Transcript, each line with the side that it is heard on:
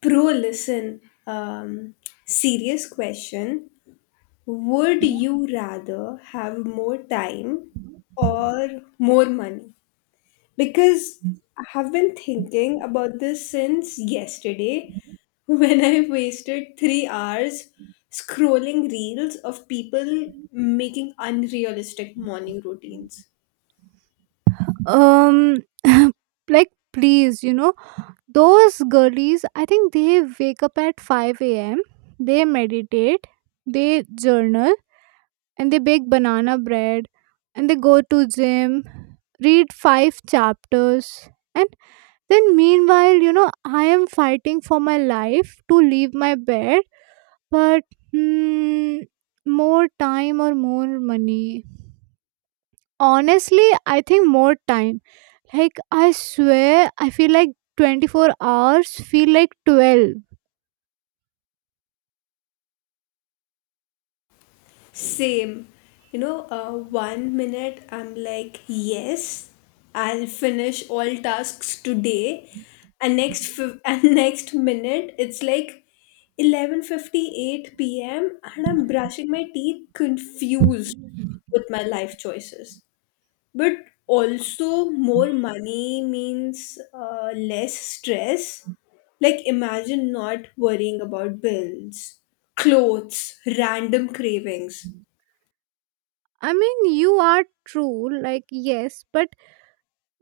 left: Pro, listen. Um, Serious question. Would you rather have more time or more money? Because I have been thinking about this since yesterday when I wasted 3 hours scrolling reels of people making unrealistic morning routines.
right: um like, please, you know, those girlies, I think they wake up at 5 a.m. They meditate, they journal, and they bake banana bread, and they go to gym, read five chapters, and then, meanwhile, I am fighting for my life to leave my bed. But hmm, more time or more money? Honestly, I think more time. Like, I swear, I feel like 24 hours feel like 12.
left: Same. You know, one minute I'm like, yes, I'll finish all tasks today, and next minute it's like 11:58 p.m. and I'm brushing my teeth, confused with my life choices. But also, more money means less stress. Like, imagine not worrying about bills, clothes, random cravings.
right: I mean, you are true, like yes, but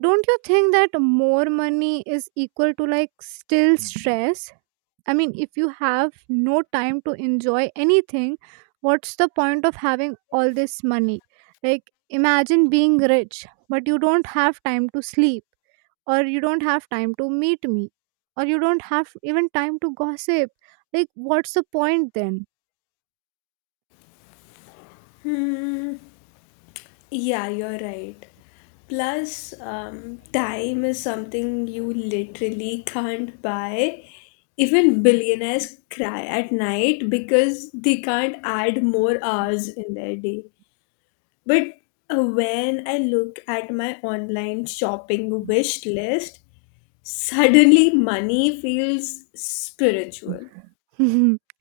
right: don't you think that more money is equal to like still stress? I mean, if you have no time to enjoy anything, what's the point of having all this money? Like, imagine being rich, but you don't have time to sleep, or you don't have time to meet me, or you don't have even time to gossip. Like, what's the point then?
left: Yeah, you're right. Plus, time is something you literally can't buy. Even billionaires cry at night because they can't add more hours in their day. But when I look at my online shopping wish list, suddenly money feels spiritual.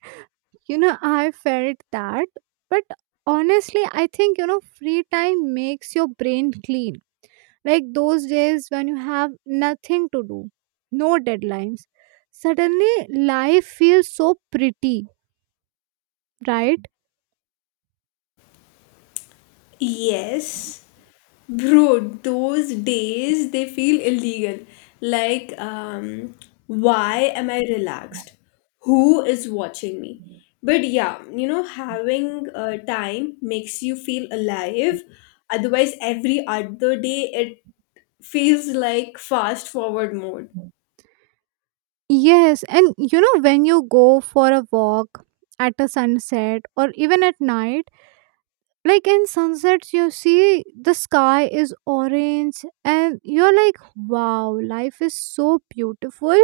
right: You know, I felt that. But honestly, I think free time makes your brain clean, like those days when you have nothing to do, no deadlines. Suddenly life feels so pretty, right?
left: Yes, bro, those days they feel illegal. Like, why am I relaxed? Who is watching me? But yeah, you know, having time makes you feel alive. Otherwise, every other day it feels like fast forward mode.
right: Yes, and when you go for a walk at a sunset or even at night, like in sunsets, you see the sky is orange, and you're like, wow, life is so beautiful.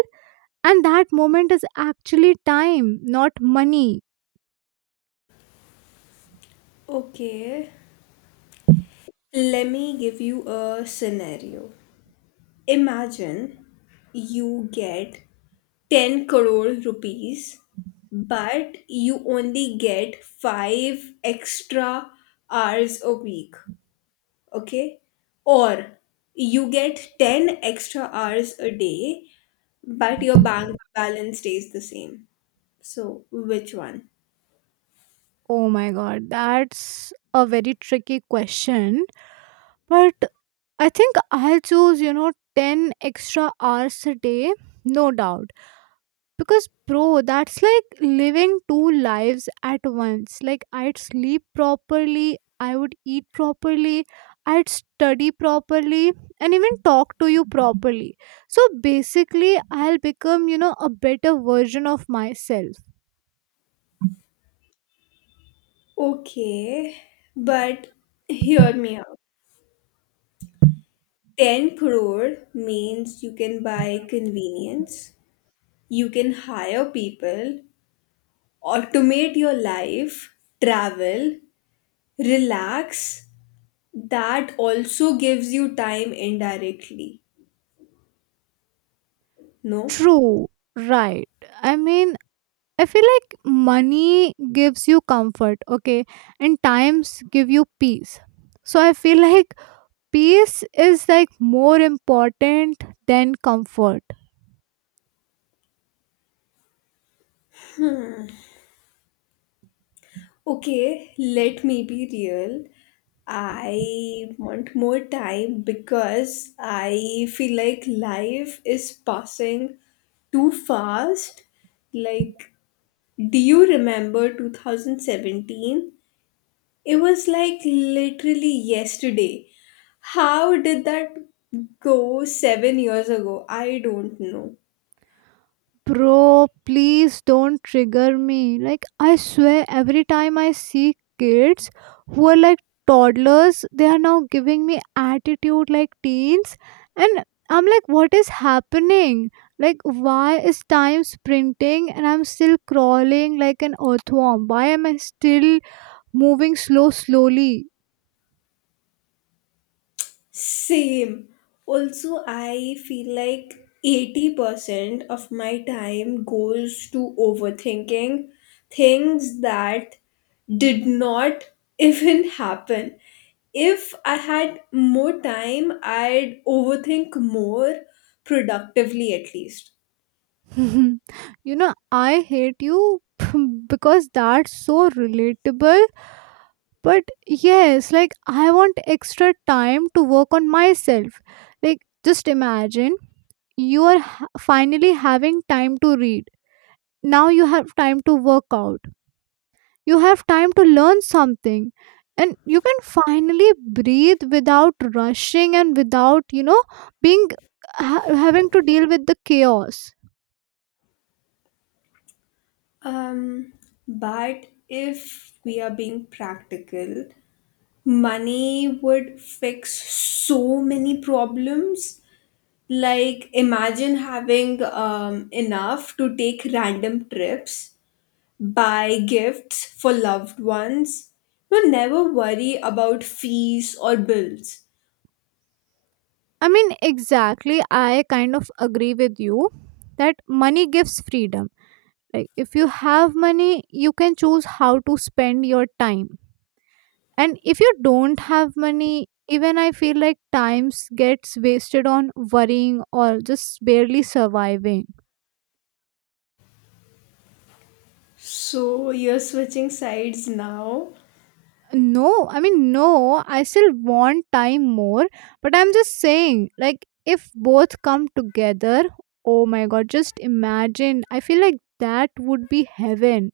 right: And that moment is actually time, not money.
left: Okay, let me give you a scenario. Imagine you get 10 crore rupees, but you only get 5 extra hours a week, okay? Or you get 10 extra hours a day, but your bank balance stays the same. So, which one?
right: Oh my god, that's a very tricky question. But I think I'll choose, 10 extra hours a day, no doubt, because bro, that's like living two lives at once. Like, I'd sleep properly, I would eat properly, I'd study properly, and even talk to you properly. So basically, I'll become, a better version of myself.
left: Okay, but hear me out. 10 crore means you can buy convenience, you can hire people, automate your life, travel, relax, that also gives you time indirectly, no?
right: True, right. I mean, I feel like money gives you comfort, okay, and times give you peace. So I feel like peace is like more important than comfort.
left: Okay, let me be real. I want more time because I feel like life is passing too fast. Like, do you remember 2017? It was like literally yesterday. How did that go? 7 years ago, I don't know.
right: Bro, please don't trigger me. Like, I swear every time I see kids who are like toddlers, they are now giving me attitude like teens. And I'm like, what is happening? Like, why is time sprinting and I'm still crawling like an earthworm? Why am I still moving slowly?
left: Same. Also, I feel like 80% of my time goes to overthinking things that did not even happen. If I had more time, I'd overthink more productively at least.
right: I hate you. Because that's so relatable. But yes, like I want extra time to work on myself. Like, just imagine you are finally having time to read. Now you have time to work out. You have time to learn something. And you can finally breathe without rushing and without, being having to deal with the chaos.
left: Um, but if we are being practical, money would fix so many problems. Like, imagine having enough to take random trips, buy gifts for loved ones, but never worry about fees or bills.
right: I mean, exactly. I kind of agree with you that money gives freedom. Like, if you have money, you can choose how to spend your time. And if you don't have money, even I feel like times gets wasted on worrying or just barely surviving.
left: So, you're switching sides now?
right: No, I mean, no, I still want time more, but I'm just saying, like, if both come together, oh my god, just imagine. I feel like that would be heaven.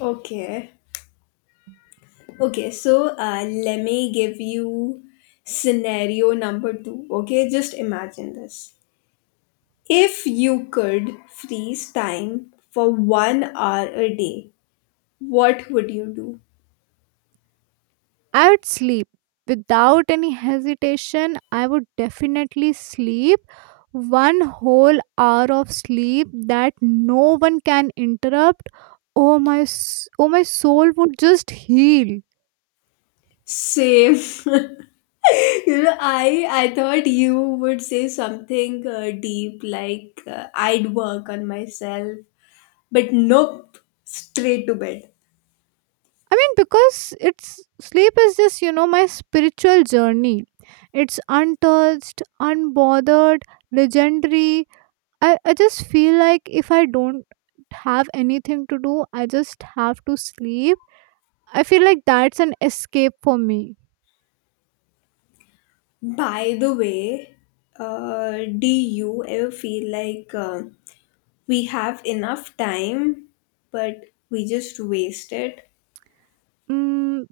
left: Okay. Okay, so let me give you scenario number two. Okay, just imagine this. If you could freeze time for one hour a day, what would you do?
right: I would sleep without any hesitation. I would definitely sleep one whole hour of sleep that no one can interrupt. Oh my soul would just heal.
left: Same. You know, I thought you would say something deep like I'd work on myself, but nope, straight to bed.
right: I mean, because it's sleep is just my spiritual journey. It's untouched, unbothered, legendary. I just feel like if I don't have anything to do, I just have to sleep. I feel like that's an escape for me.
left: By the way, uh, do you ever feel like we have enough time, but we just waste it?
right: Mm.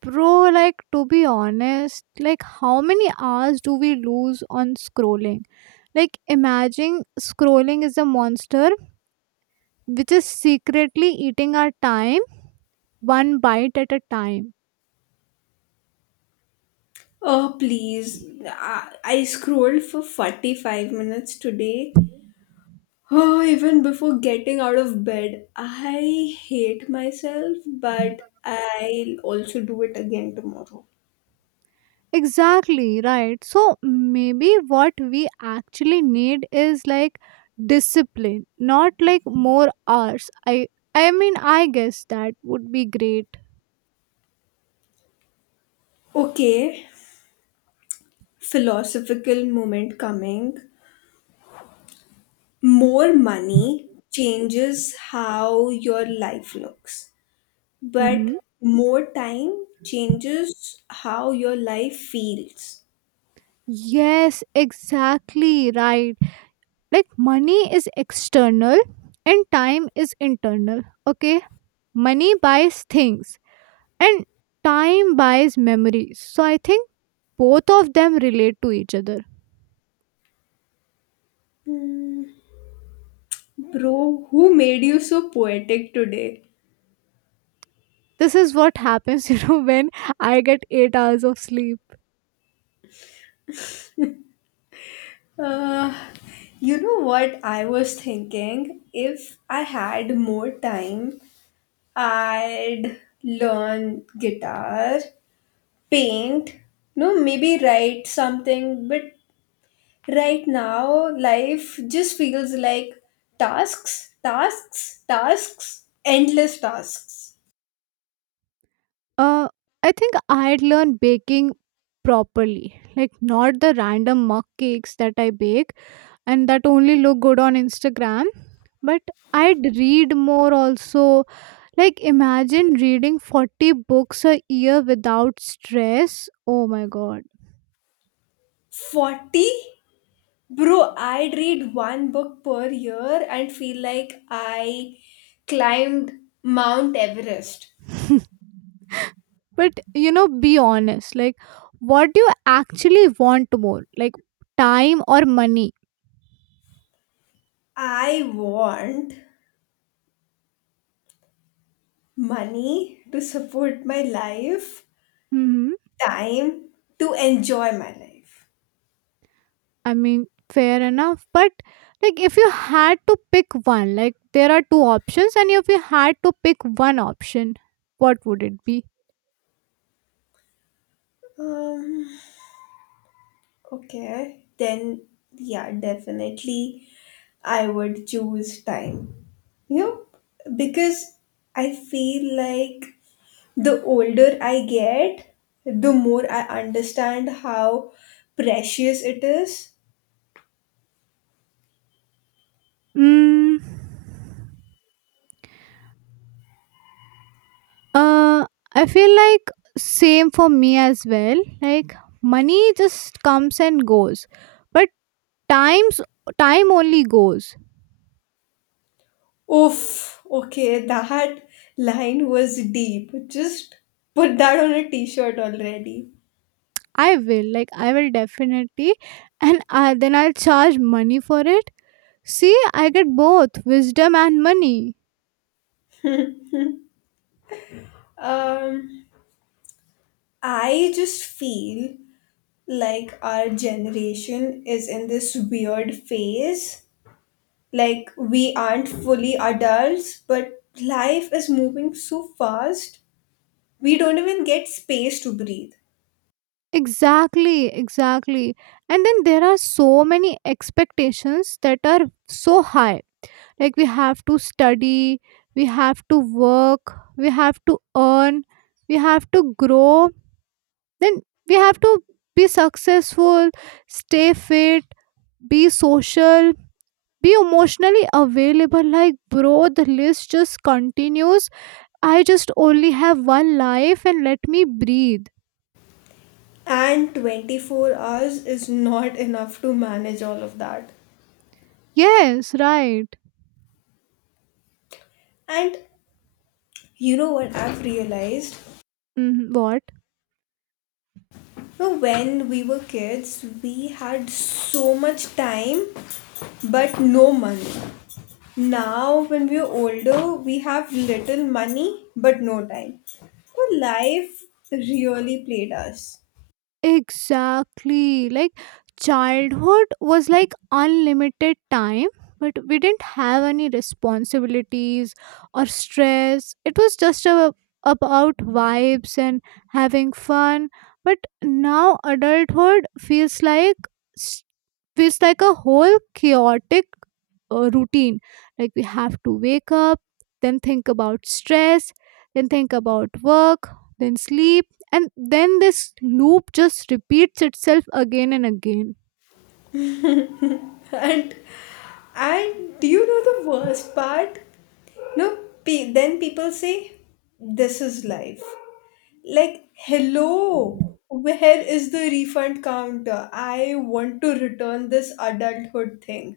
right: Bro, like to be honest, like how many hours do we lose on scrolling? Like imagine scrolling is a monster which is secretly eating our time one bite at a time.
left: Oh please, I scrolled for 45 minutes today. Oh, even before getting out of bed, I hate myself, but I'll also do it again tomorrow.
right: Exactly, right. So maybe what we actually need is like discipline, not like more hours. I mean I guess that would be great.
left: Okay, philosophical moment coming. More money changes how your life looks,
right: Mm-hmm.
left: but more time changes how your life feels.
right: Yes, exactly right. Like money is external and time is internal. Okay, money buys things and time buys memories. So I think both of them relate to each other.
left: Bro, who made you so poetic today?
right: This is what happens, when I get 8 hours of sleep.
left: Uh, you know what I was thinking? If I had more time, I'd learn guitar, paint, no, maybe write something. But right now, life just feels like tasks, tasks, tasks, endless tasks.
right: Uh, I think I'd learn baking properly, like not the random mug cakes that I bake and that only look good on Instagram. But I'd read more also, like imagine reading 40 books a year without stress, oh my god.
left: 40? Bro, I'd read one book per year and feel like I climbed Mount Everest.
right: But be honest, like what do you actually want more, like time or money?
left: I want money to support my life,
right: Mm-hmm.
left: time to enjoy my life.
right: I mean, fair enough. But like, if you had to pick one, like, there are two options, and if you had to pick one option, what would it be?
left: Um, okay, then yeah, definitely I would choose time. You know, because I feel like the older I get, the more I understand how precious it is.
right: Mm. Uh, I feel like same for me as well. Like money just comes and goes, but times time only goes.
left: Oof, okay, that line was deep. Just put that on a t shirt already.
right: I will definitely, and then I'll charge money for it. See, I get both wisdom and money.
left: Um, I just feel like our generation is in this weird phase. Like, we aren't fully adults, but life is moving so fast, we don't even get space to breathe.
right: Exactly, exactly. And then there are so many expectations that are so high. Like we have to study, we have to work, we have to earn, we have to grow, then we have to be successful, stay fit, be social, be emotionally available. Like, bro, the list just continues. I just only have one life and let me breathe.
left: And 24 hours is not enough to manage all of that.
right: Yes, right.
left: And you know what I've realized?
right: Mhm. What?
left: No, when we were kids, we had so much time but no money. Now, when we are older, we have little money but no time. So life really played us.
right: Exactly. Like childhood was like unlimited time, but we didn't have any responsibilities or stress. It was just about vibes and having fun. But now adulthood feels like s- a whole chaotic a routine, like we have to wake up, then think about stress, then think about work, then sleep, and then this loop just repeats itself again and again.
left: And and do you know the worst part? No, then people say, "This is life." Like, hello, where is the refund counter? I want to return this adulthood thing.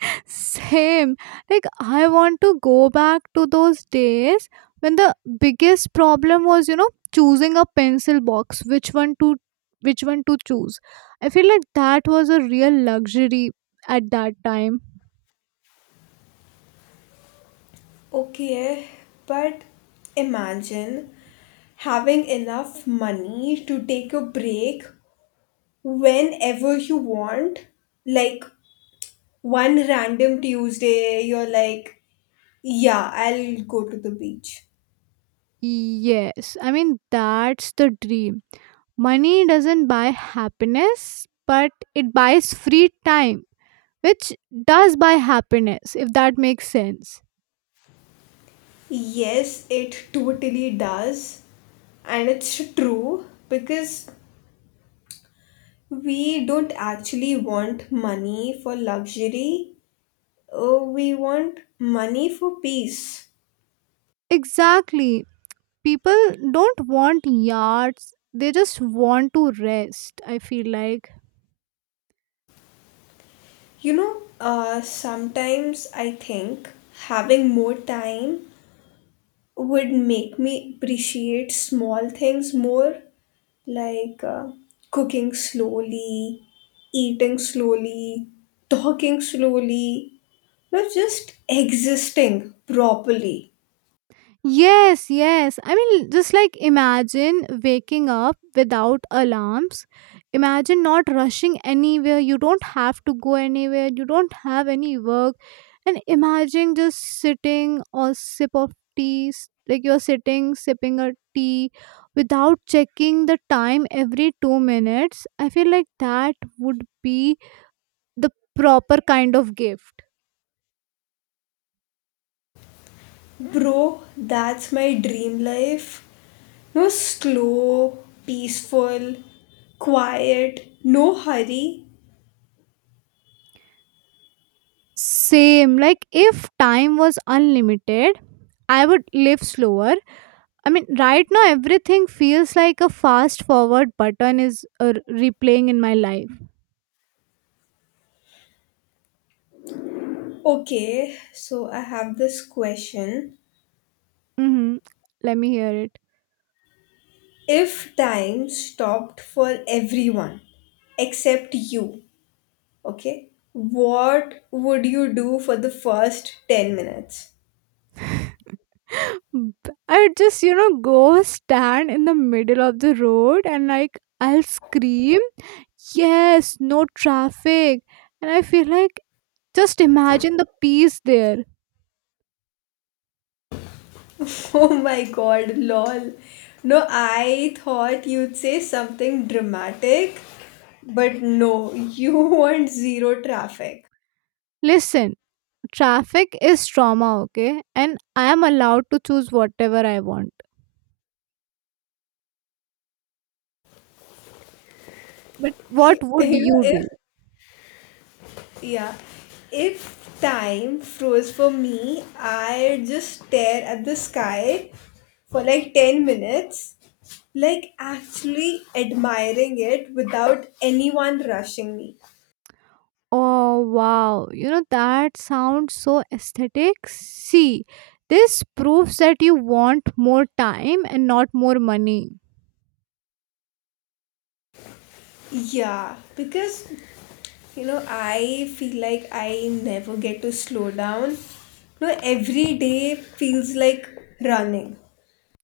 right: Same. Like I want to go back to those days when the biggest problem was choosing a pencil box, which one to choose. I feel like that was a real luxury at that time.
left: Okay, but imagine having enough money to take a break whenever you want. Like one random Tuesday, you're like, yeah, I'll go to the beach.
right: Yes, I mean that's the dream. Money doesn't buy happiness, but it buys free time, which does buy happiness, if that makes sense.
left: Yes, it totally does. And it's true because we don't actually want money for luxury, we want money for peace.
right: Exactly. People don't want yards, they just want to rest, I feel like.
left: You know, sometimes I think having more time would make me appreciate small things more, like cooking slowly, eating slowly, talking slowly, no, just existing properly.
right: Yes, yes. I mean, just like imagine waking up without alarms. Imagine not rushing anywhere. You don't have to go anywhere. You don't have any work. And imagine just sitting or sip of tea, like you're sitting, sipping a tea without checking the time every 2 minutes. I feel like that would be the proper kind of gift.
left: Bro, that's my dream life. No, slow, peaceful, quiet, no hurry.
right: Same. Like if time was unlimited, I would live slower. I mean, right now everything feels like a fast forward button is replaying in my life.
left: Okay, so I have this question.
right: Hmm. Let me hear it.
left: If time stopped for everyone except you, okay, what would you do for the first 10 minutes?
right: I would just, go stand in the middle of the road and like I'll scream, yes, no traffic. And I feel like just imagine the peace there.
left: Oh my god, lol. No, I thought you'd say something dramatic, but no, you want zero traffic.
right: Listen. Traffic is trauma, okay? And I am allowed to choose whatever I want. But what would
left: You know,
right: you do?
left: if Yeah. If time froze for me, I'd just stare at the sky for like 10 minutes, like actually admiring it without anyone rushing me.
right: Oh, wow. That sounds so aesthetic. See, this proves that you want more time and not more money.
left: Yeah, because you know, I feel like I never get to slow down. No, every day feels like running.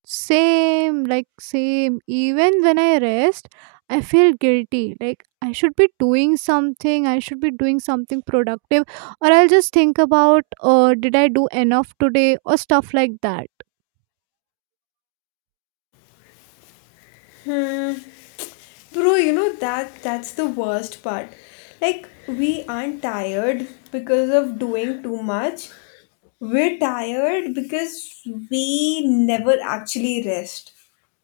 right: Same, like, same. Even when I rest, I feel guilty. Like, I should be doing something, I should be doing something productive, or I'll just think about, did I do enough today, or stuff like that.
left: Hmm. Bro, you know that that's the worst part. Like we aren't tired because of doing too much. We're tired because we never actually rest.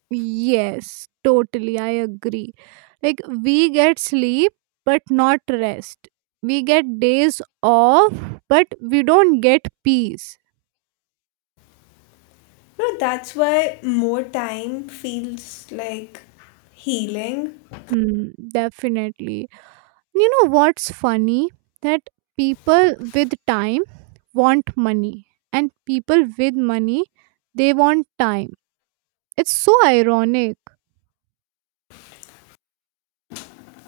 right: Yes, totally. I agree. Like, we get sleep, but not rest. We get days off, but we don't get peace.
left: No, that's why more time feels like healing.
right: Hmm, definitely. You know what's funny? That people with time want money, and people with money, they want time. It's so ironic.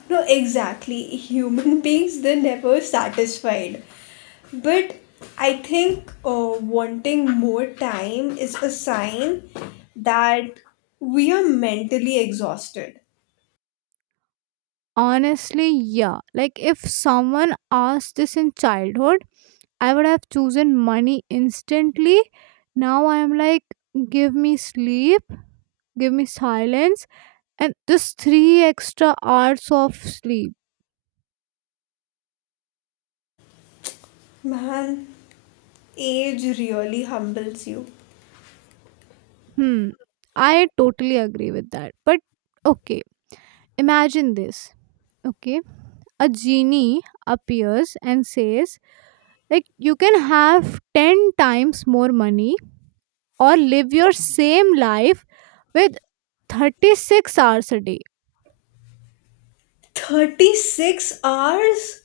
left: No, exactly. Human beings they're never satisfied. But I think wanting more time is a sign that we are mentally exhausted.
right: Honestly, yeah. Like, if someone asked this in childhood, I would have chosen money instantly. Now I am like, give me sleep, give me silence, and just 3 extra hours of sleep.
left: Man, age really humbles you.
right: Hmm. I totally agree with that. But okay, imagine this. Okay. A genie appears and says, like, you can have 10 times more money or live your same life with 36 hours a day.
left: 36 hours?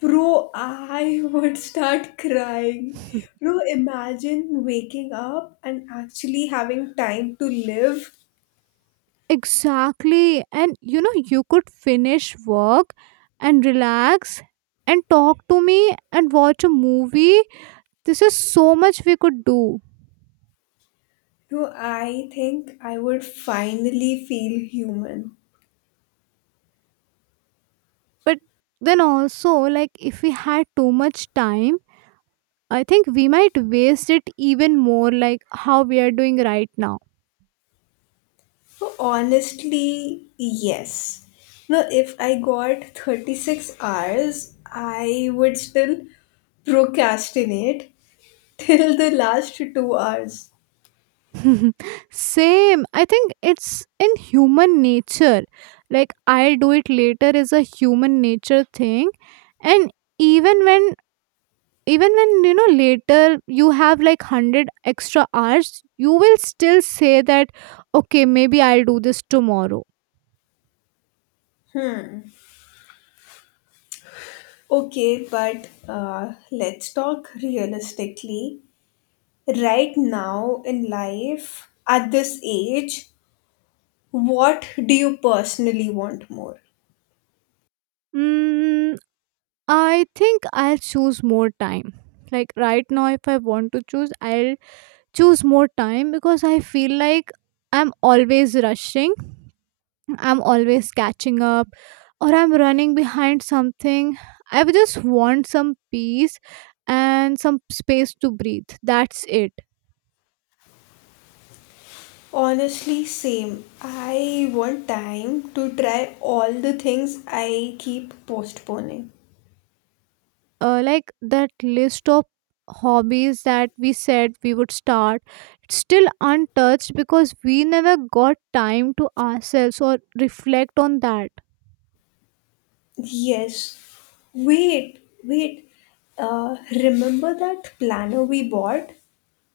left: Bro, I would start crying. Bro, imagine waking up and actually having time to live.
right: Exactly. And you could finish work and relax and talk to me and watch a movie. This is so much we could do.
left: Bro, I think I would finally feel human.
right: But then also, like, if we had too much time, I think we might waste it even more, like how we are doing right now.
left: Bro, honestly, yes. No, if I got 36 hours, I would still procrastinate till the last 2 hours.
right: Same. I think it's in human nature. Like, I'll do it later is a human nature thing. And even when even when later you have like 100 extra hours, you will still say that, okay, maybe I'll do this tomorrow.
left: Okay, but let's talk realistically. Right now in life, at this age, what do you personally want more?
right: Mm, I think I'll choose more time. Like right now, if I want to choose, I'll choose more time because I feel like I'm always rushing. I'm always catching up or I'm running behind something. I would just want some peace and some space to breathe. That's it.
left: Honestly, same. I want time to try all the things I keep postponing.
right: Like that list of hobbies that we said we would start, it's still untouched because we never got time to ourselves or reflect on that.
left: Yes. Wait, wait. Remember that planner we bought?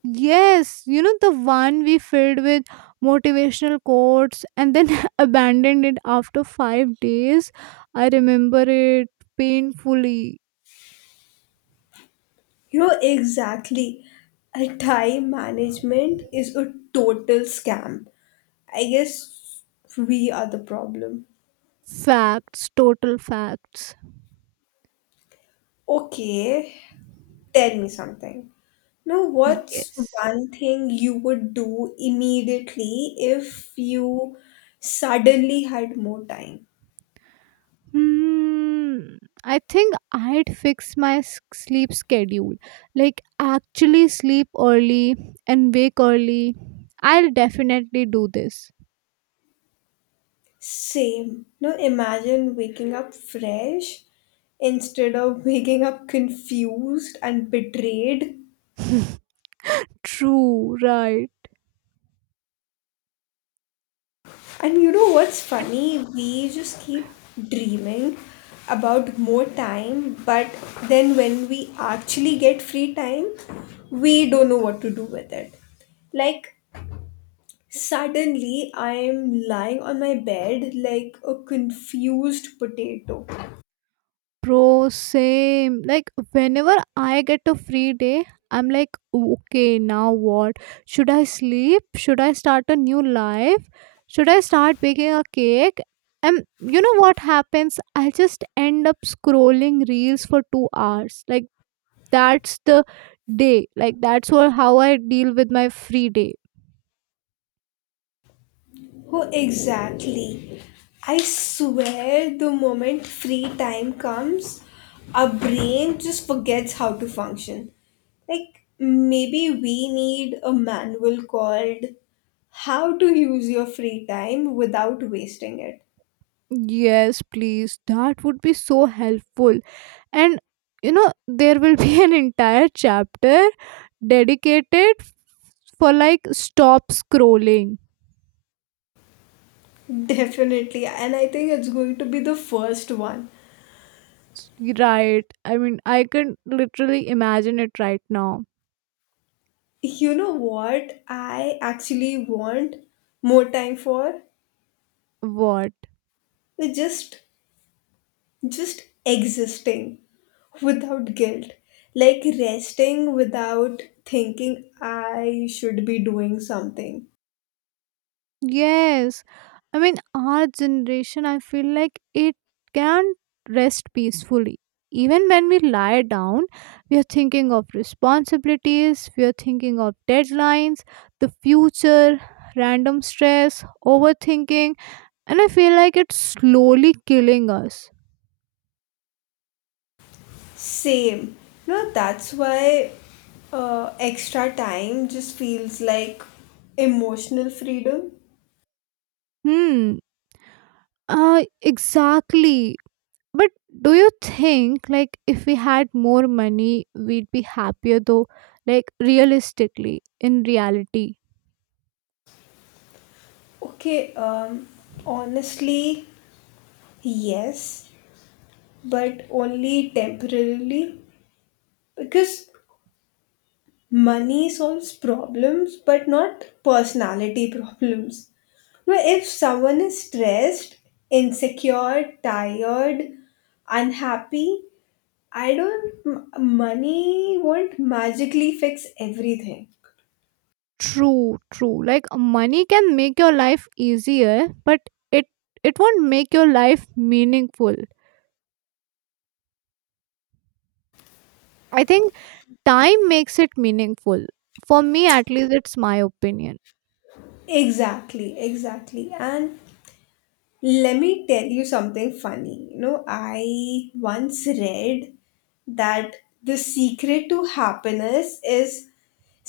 right: Yes, you know the one we filled with motivational quotes and then abandoned it after 5 days. I remember it painfully.
left: You know, exactly. A time management is a total scam. I guess we are the problem.
right: Facts, total facts.
left: Okay, tell me something. Now, what's
right: Yes.
left: one thing you would do immediately if you suddenly had more time?
right: Hmm. I think I'd fix my sleep schedule. Like actually sleep early and wake early. I'll definitely do this.
left: Same. Now, imagine waking up fresh instead of waking up confused and betrayed.
right: True, right.
left: And you know what's funny? We just keep dreaming about more time, but then when we actually get free time, we don't know what to do with it. Like, suddenly I'm lying on my bed like a confused potato.
right: Bro, same. Like, whenever I get a free day, I'm like, okay, now what? Should I sleep? Should I start a new life? Should I start baking a cake? And you know what happens? I just end up scrolling reels for 2 hours. Like, that's the day. Like, how I deal with my free day.
left: Oh, exactly. I swear the moment free time comes, our brain just forgets how to function. Like, maybe we need a manual called How to Use Your Free Time Without Wasting It.
right: Yes, please. That would be so helpful. And there will be an entire chapter dedicated for like stop scrolling.
left: Definitely, and I think it's going to be the first one.
right: S- Right. I mean, I can literally imagine it right now.
left: You know what I actually want more time for?
right: What?
left: Just existing without guilt, like resting without thinking I should be doing something.
right: Yes. I mean, our generation, I feel like it can't rest peacefully. Even when we lie down, we are thinking of responsibilities, we are thinking of deadlines, the future, random stress, overthinking, and I feel like it's slowly killing us.
left: Same. You know, that's why extra time just feels like emotional freedom.
right: Hmm. Exactly. But do you think like if we had more money we'd be happier though, like realistically in reality?
left: Okay, honestly, yes. But only temporarily because money solves problems but not personality problems. Now if someone is stressed, insecure, tired, unhappy, I don't m- money won't magically fix everything.
right: True, true. Like money can make your life easier, but it it won't make your life meaningful. I think time makes it meaningful. For me at least it's my opinion.
left: Exactly, exactly. And let me tell you something funny. You know, I once read that the secret to happiness is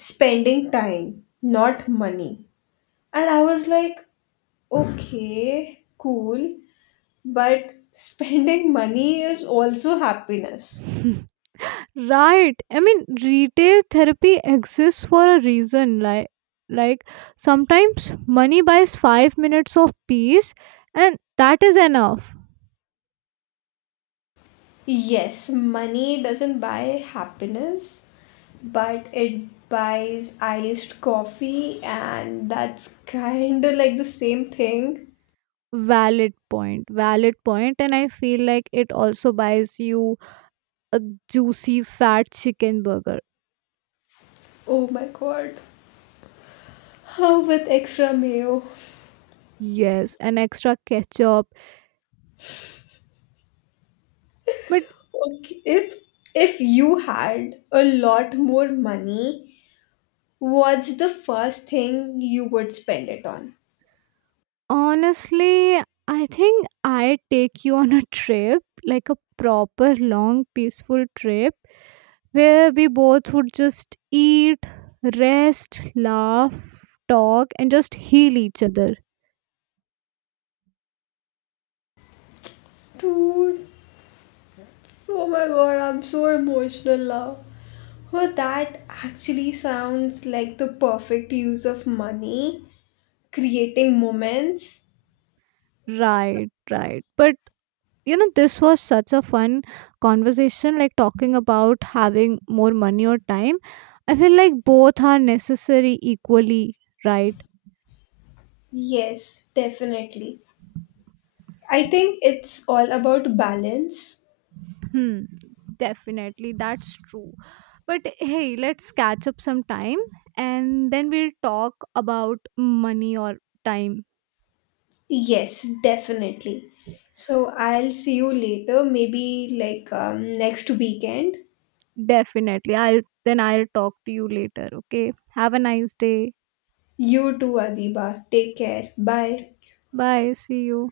left: spending time, not money. And I was like, okay, cool, but spending money is also happiness.
right: Right. I mean, retail therapy exists for a reason. Like, sometimes money buys 5 minutes of peace, and that is enough.
left: Yes, money doesn't buy happiness, but it buys iced coffee, and that's kind of like the same thing.
right: Valid point. Valid point. And I feel like it also buys you a juicy fat chicken burger.
left: Oh my god. How with extra mayo?
right: Yes, an extra ketchup. But
left: Okay, if you had a lot more money, what's the first thing you would spend it on?
right: honestly, I think I take you on a trip, like a proper long peaceful trip where we both would just eat, rest, laugh, talk, and just heal each other.
left: Dude, oh my god, I'm so emotional now. Well, that actually sounds like the perfect use of money, creating moments.
right: Right, right. But this was such a fun conversation, like talking about having more money or time. I feel like both are necessary equally, right?
left: Yes, definitely. I think it's all about balance.
right: Hmm, definitely. That's true. But hey, let's catch up sometime and then we'll talk about money or time.
left: Yes, definitely. So I'll see you later, maybe like next weekend.
right: Definitely. I'll Then I'll talk to you later. Okay. Have a nice day.
left: You too, Adiba. Take care. Bye.
right: Bye. See you.